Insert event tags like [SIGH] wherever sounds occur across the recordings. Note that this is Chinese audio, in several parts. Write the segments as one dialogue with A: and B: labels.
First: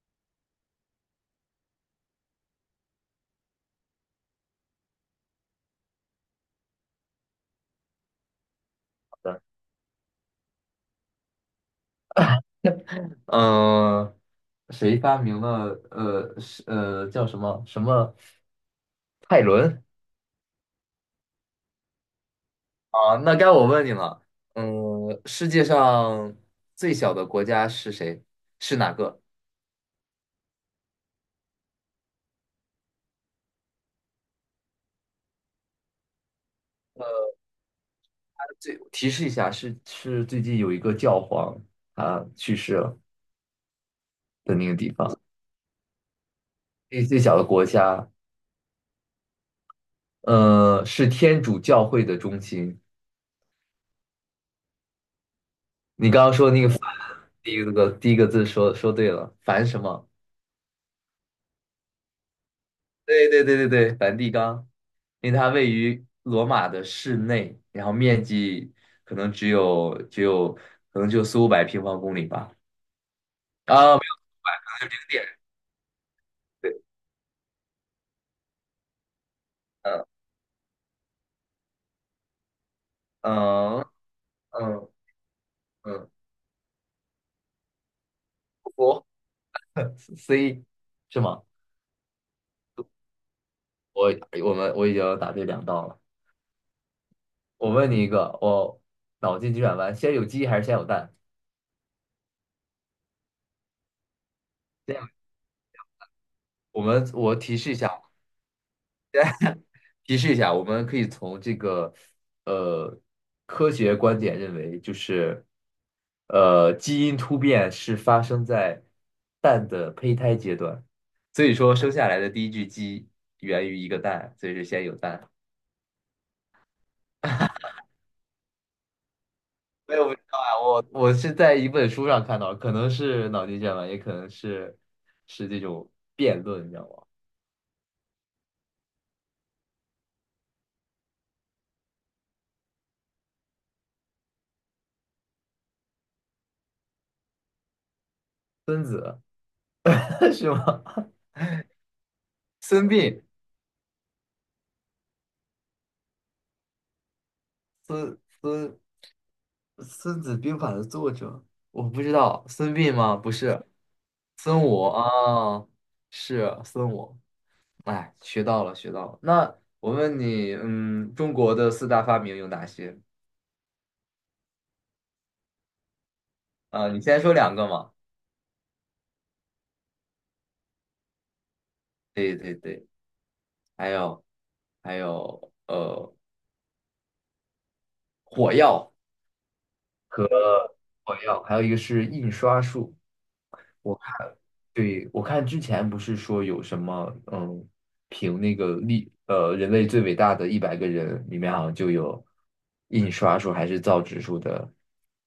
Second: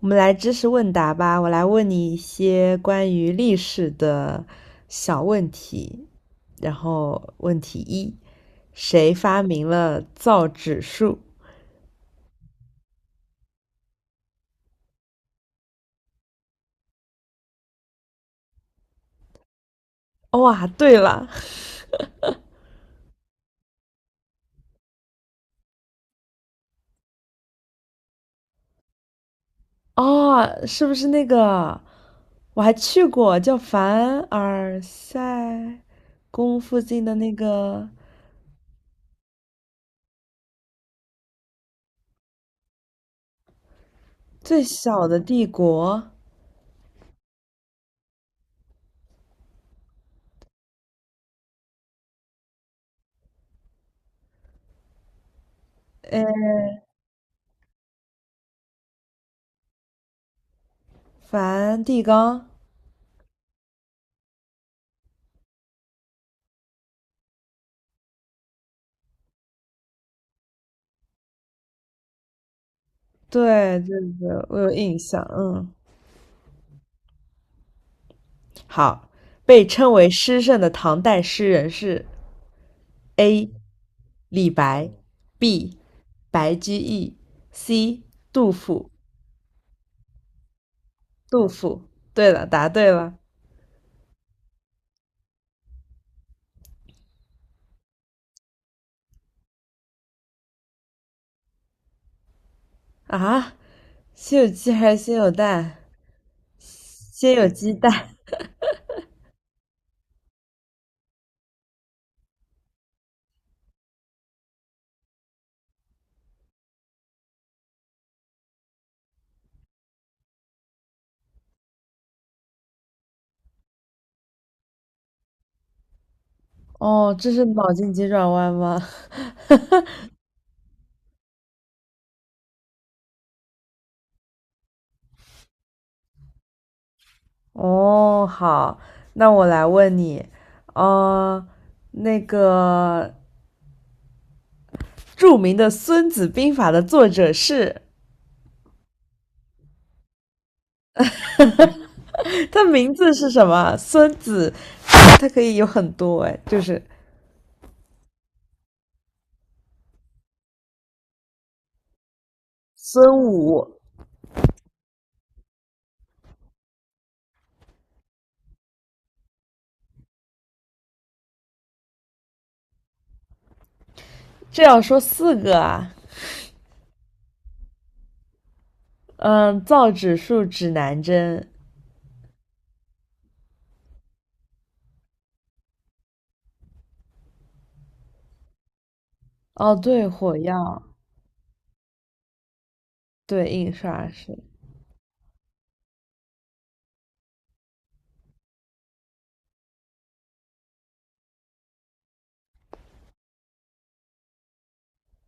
A: 我们来知识问答吧，我来问你一些关于历史的小问题。然后问题一，谁
B: 的，
A: 发明了造纸术？
B: 呃，谁发明了是叫什么什么泰伦
A: 哦哇，对了，
B: 啊？那该我问你了，嗯、世界上最小的国家是谁？是哪个？
A: 哦，是不是那个？我还去过叫凡尔赛宫附近的那个
B: 最提示一下，是最近有一个教皇他去世了的
A: 最
B: 那个地
A: 小的
B: 方，
A: 帝国——
B: 那最小的国家，呃，是天主教会的中心。你刚刚说那个梵，第一个字说对了，梵什么？
A: 梵蒂冈。
B: 对对对对对，梵蒂冈，因为它位于罗马的市内，然后面积可能只有可能就四五百平方公里吧。
A: 对对
B: 啊，没有
A: 对，我有印象，
B: 点，
A: 嗯。
B: 对，
A: 好，被称为
B: 嗯
A: 诗圣的唐代诗人是 A.
B: 嗯
A: 李
B: 嗯
A: 白，B.
B: 嗯，
A: 白居易，C. 杜甫。
B: 我 C 是吗？
A: 杜甫，对了，答对了。
B: 我我已经答对2道了。我问你一个，我脑筋急转弯，先有鸡还是先有蛋？
A: 啊！先有鸡还
B: 先
A: 是
B: 有
A: 先有蛋？
B: 我们
A: 先
B: 我
A: 有
B: 提示
A: 鸡
B: 一
A: 蛋。
B: 下，提示一下，我们可以从这个呃科学观点认为，就是基因突变是发生在蛋的胚胎阶段，所以说生下来的第一具鸡源于一个蛋，所以是先有蛋。
A: 哦，这是脑筋急转弯吗？
B: 没有，我不知道啊，我是在一本书上看到，可能是脑筋急转弯，也可能是是这种辩论，你知道吗？
A: [LAUGHS] 哦，好，那我来问你，呃，那个著名的《孙子兵法》的作者是？
B: 孙子 [LAUGHS] 是吗？
A: [LAUGHS]
B: [LAUGHS]
A: 他
B: 孙
A: 名字
B: 膑。
A: 是什么？孙子，他可以有很多哎，就是
B: 孙孙孙子兵法的作者，我不知道，孙膑吗？
A: 孙
B: 不是，
A: 武，
B: 孙武啊，是孙武。哎，学到了，学到了。那我问你，嗯，中国的四大发明有哪些？
A: 这要说四个啊。
B: 啊、你先说2个嘛。
A: 嗯，造纸术指南针，
B: 对对对，还有还有火药，
A: 哦，对，火药，
B: 火药，还有一个是印刷术。
A: 对，印刷术。
B: 对，我看之前不是说有什么，嗯，评那个历，呃，人类最伟大的100个人里面好像就有印刷术还是造纸术的，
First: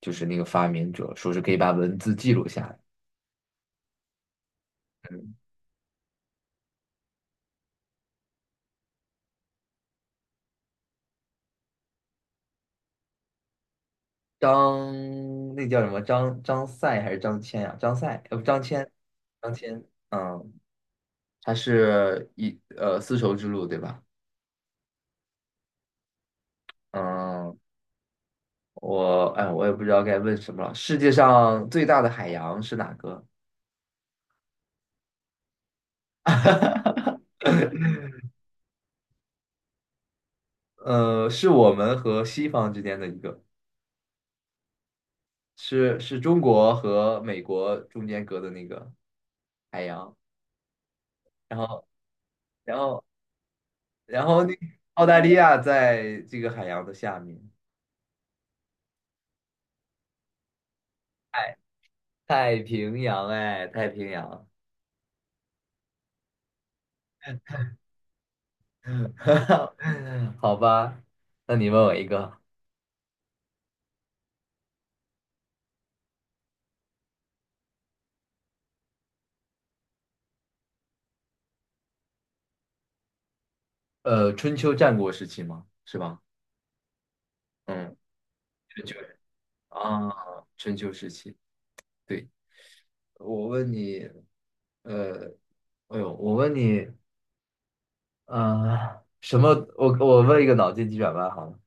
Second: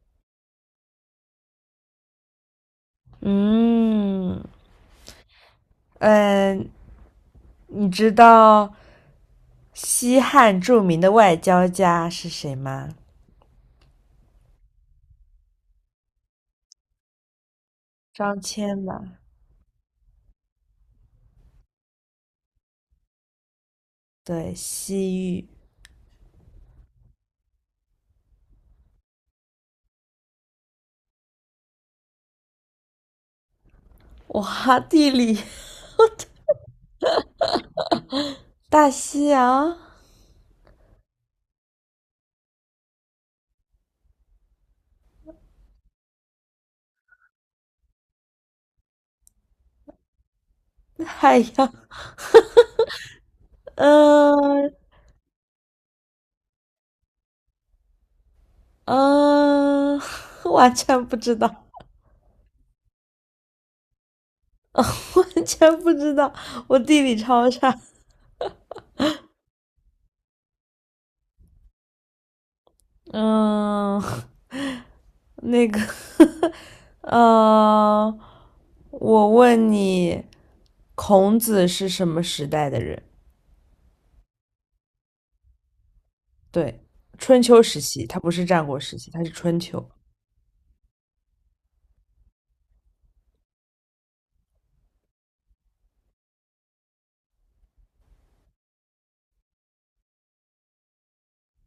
B: 就是那个发明者，说是可以把文字记录下来。
A: 嗯，
B: 嗯，
A: 嗯，你知道西汉著名的外交家是谁吗？
B: 张，那叫什么？张赛还是张骞呀、张赛，
A: 张
B: 不，张骞，
A: 骞吧，
B: 张骞，嗯，他是丝绸之路对吧？
A: 对，西域。
B: 嗯，我哎，我也不知道该问什么了。世界上最大的海洋是哪个？
A: 哇，地理，
B: [LAUGHS]
A: 大西洋，
B: 呃，是我们和西方之间的一个，是是中国和美国中间隔的那个海洋，
A: 海
B: 然
A: 洋，
B: 后然后然后那
A: 嗯、
B: 澳大利亚在这个海洋的下面，
A: 嗯、呃 [LAUGHS] 完全不知道，
B: 太平洋哎，太平洋，
A: [LAUGHS] 完全不知道，我地理超差。
B: [LAUGHS] 好吧，那你问我一个，
A: 嗯、[LAUGHS] 呃那个，[LAUGHS] 嗯，我问你，孔子是什么时代的人？
B: 呃，春秋战国时期吗？是吧？
A: 对，春秋时
B: 嗯，
A: 期，他不是战国
B: 春秋
A: 时期，他是春秋。
B: 啊，春秋时期，对，我问你，呃，哎呦，我问你。呃，什么？我问一个脑筋急转弯好了，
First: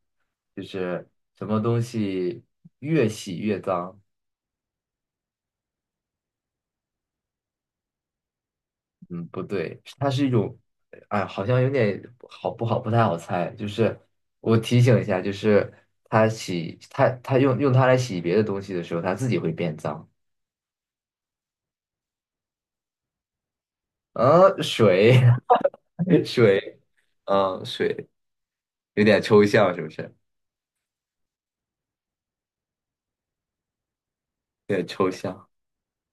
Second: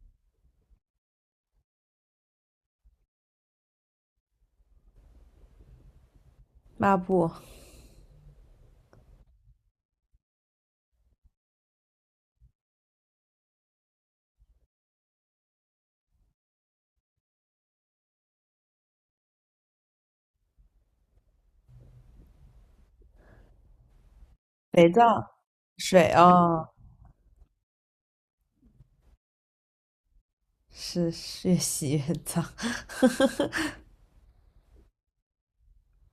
B: 就是什么东西越洗越脏？
A: 抹布，
B: 嗯，不对，它是一种，哎，好像有点好不好不太好猜。就是我提醒一下，就是它洗它用它来洗别的东西的时候，它自己会变脏。啊，
A: 肥皂，
B: 水
A: 水
B: [LAUGHS]
A: 哦，
B: 水，嗯，水有点抽象，是不是？
A: 是越洗越脏。
B: 有点抽象。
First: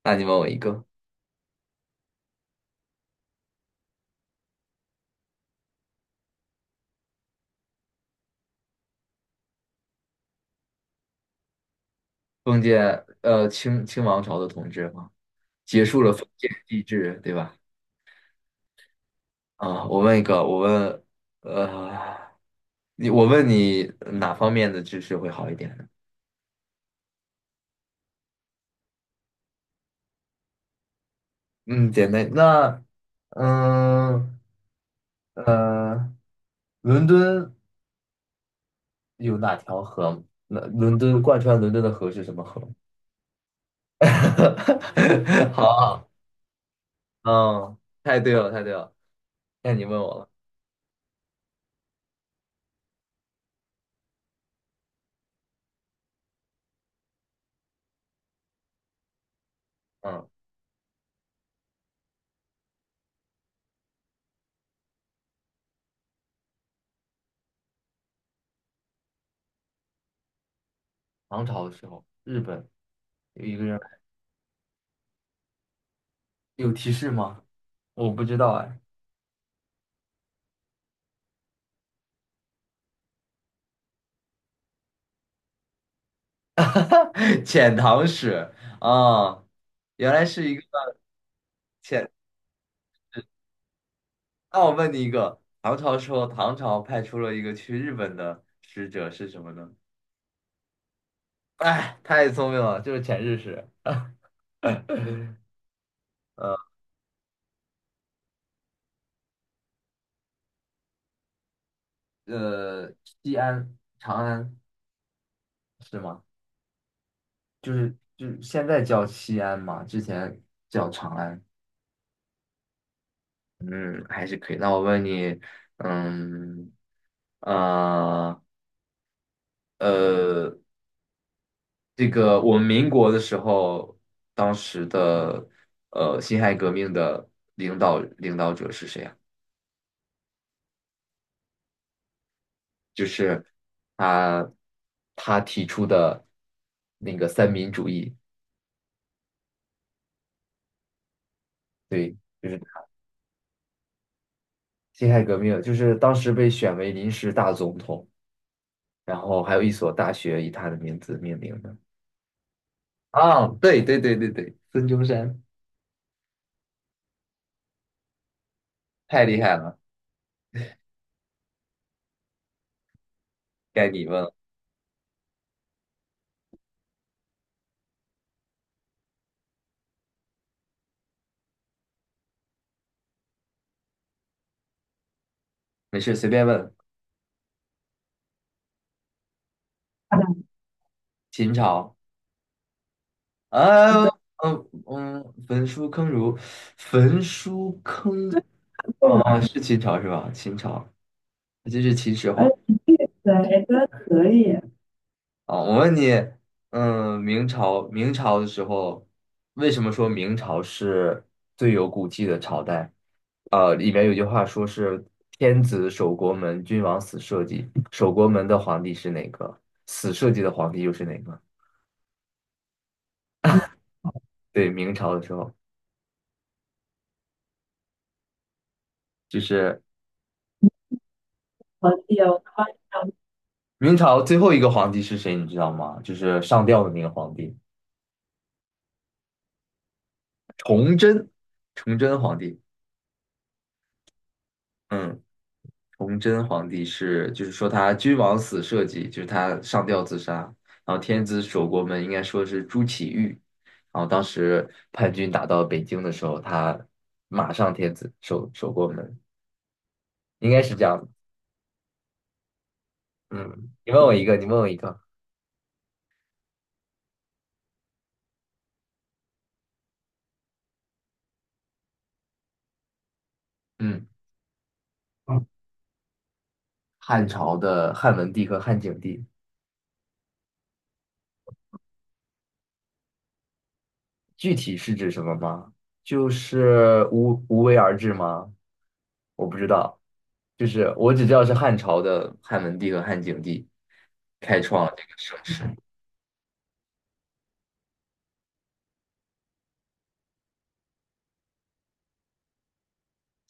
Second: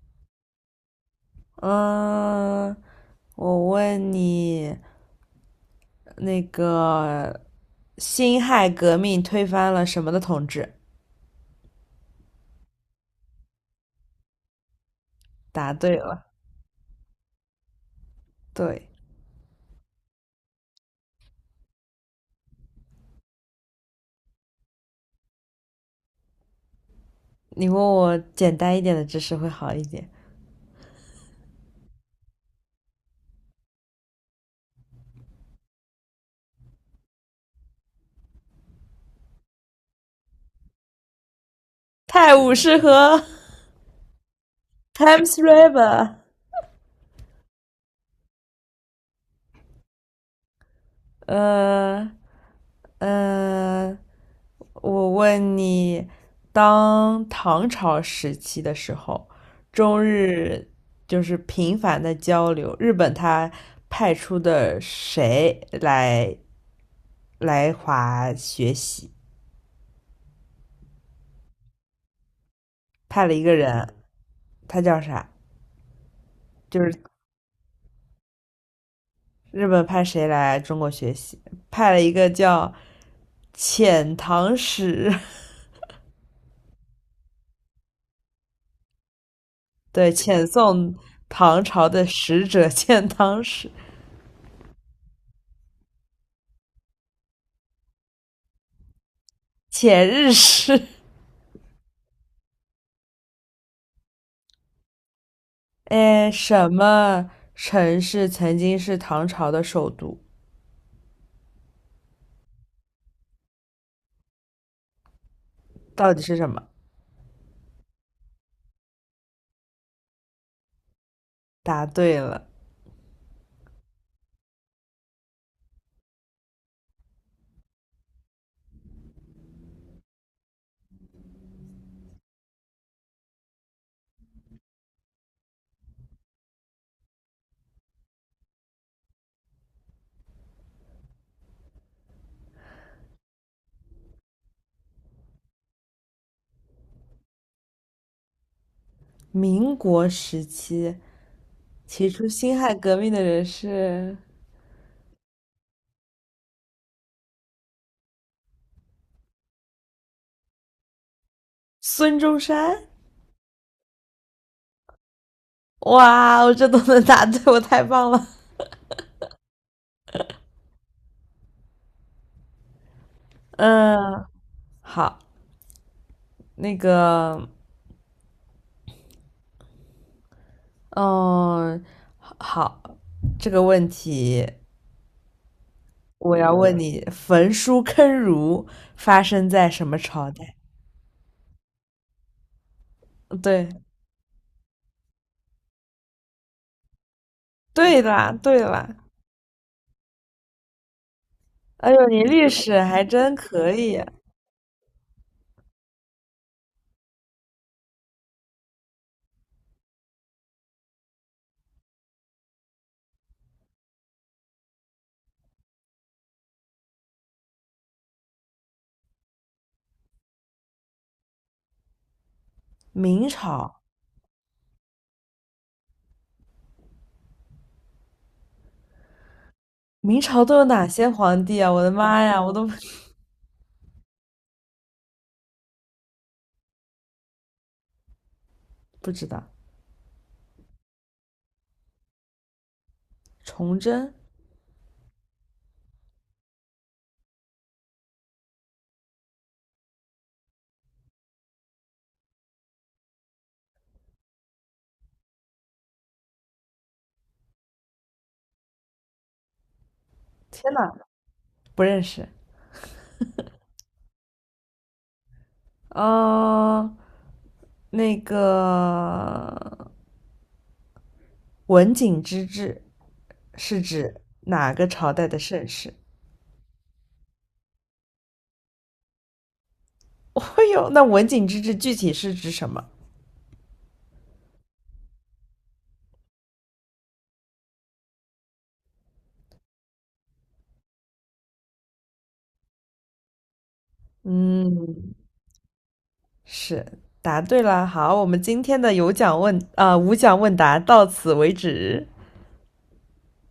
B: 那你问我一个，
A: [LAUGHS] 嗯，我问你，那个辛亥革命推翻了什么的统治？
B: 封建清王朝的统治吗？
A: 答
B: 结
A: 对
B: 束了
A: 了。
B: 封建帝制，对吧？
A: 对，
B: 啊，我问一个，我问，呃，你我问你哪方面的知识会好一点呢？
A: 你问我简单一点的知识会好一点。
B: 嗯，简单。那嗯呃，伦敦有哪条河吗那伦敦贯穿伦敦的河是
A: 泰
B: 什么
A: 晤
B: 河？
A: 士河 （Thames
B: [LAUGHS] 好，
A: River）。
B: 嗯，太对了，太对了。那你问我了，
A: 呃呃，我问你，当唐朝时期的时候，中
B: 嗯，
A: 日就是频繁的交流，日本他派出的谁来华学习？
B: 唐朝的时候，日本
A: 派了一
B: 有
A: 个
B: 一个人
A: 人，他叫啥？
B: 有
A: 就
B: 提
A: 是
B: 示吗？我不知道哎。
A: 日本派谁来中国学习？派了一个叫遣唐使，
B: [LAUGHS] 哈哈，遣唐使啊，
A: [LAUGHS] 对，
B: 原来
A: 遣
B: 是一个
A: 送唐朝的
B: 遣。
A: 使者，遣唐使、
B: 那我问你一个，唐朝时候，唐朝派出了一个去日本的使者是什么呢？
A: 遣日使。
B: 哎，太聪明了，就是遣日使。[LAUGHS]
A: 哎，
B: 呃
A: 什么城市曾经是唐朝的首都？
B: 呃，西安、长安是
A: 到底
B: 吗？
A: 是什么？
B: 就是就是现在叫西安嘛，之前叫长安。
A: 答对了。
B: 嗯，还是可以。那我问你，嗯呃呃，这个我们民国的时候，当时的辛亥革命的领导者是谁啊？就是他他提出的那个三民主义，
A: 民国时期提
B: 对，
A: 出
B: 就
A: 辛
B: 是
A: 亥革命的人是
B: 辛亥革命，就是当时被选为临时大总统，然后还有一所大学以他的名字命名的。
A: 孙中山。
B: 啊，对对对对对，孙中山，
A: 哇，我这都能答对，我太棒了。
B: 太厉害了，该你问
A: 嗯，
B: 了，
A: 好，那个嗯，好，这个问题
B: 没事随
A: 我
B: 便
A: 要
B: 问，
A: 问你：焚书坑儒发生在什么朝代？
B: 秦朝。
A: 对，
B: 啊，嗯嗯，焚书坑儒，焚书
A: 对
B: 坑
A: 啦，对啦。
B: 啊，是秦朝是吧？秦朝，这
A: 哎
B: 是
A: 呦，
B: 秦
A: 你
B: 始皇
A: 历史还真
B: 对，
A: 可
B: 都
A: 以。
B: 可以。啊。我问你，嗯，明朝明朝的时候，为什么说明朝是最有骨气的朝代？啊，里面有句话说是“天子守国门，君王死社稷”，守国门的皇帝是哪个？死社稷的皇帝又是哪个？
A: 明朝，
B: 对，明朝的时候就是
A: 明朝都有哪些皇帝啊？我的
B: 皇帝
A: 妈呀，
B: 哦，
A: 我都
B: [LAUGHS] 明朝最后一个皇帝是谁，你知道吗？就是上吊的那个皇帝，
A: 不知道。
B: 崇祯皇帝。
A: 崇祯，
B: 嗯，崇祯皇帝是，就是说他君王死社稷，就是他上吊自杀。然后天子守国门，应该说是朱祁钰。然后当时叛军打到北京的时候，他马上天子守国门，应该
A: 天
B: 是这
A: 呐，
B: 样的
A: 不认识。
B: 嗯，你问我一个，你问我一个。
A: 嗯，那个文景之治是
B: 嗯，
A: 指哪个朝代的盛世？
B: 汉朝的汉文帝和汉景帝。
A: [LAUGHS] 哦呦，那文景之治具体是指什么？
B: 具体是指什么吗？就是无为而治吗？我不知道，就是我只知道是汉朝的汉文帝和汉景帝。开创。
A: 嗯，是，答对了。好，我们今天的有奖问，啊，呃无奖问答到此为止。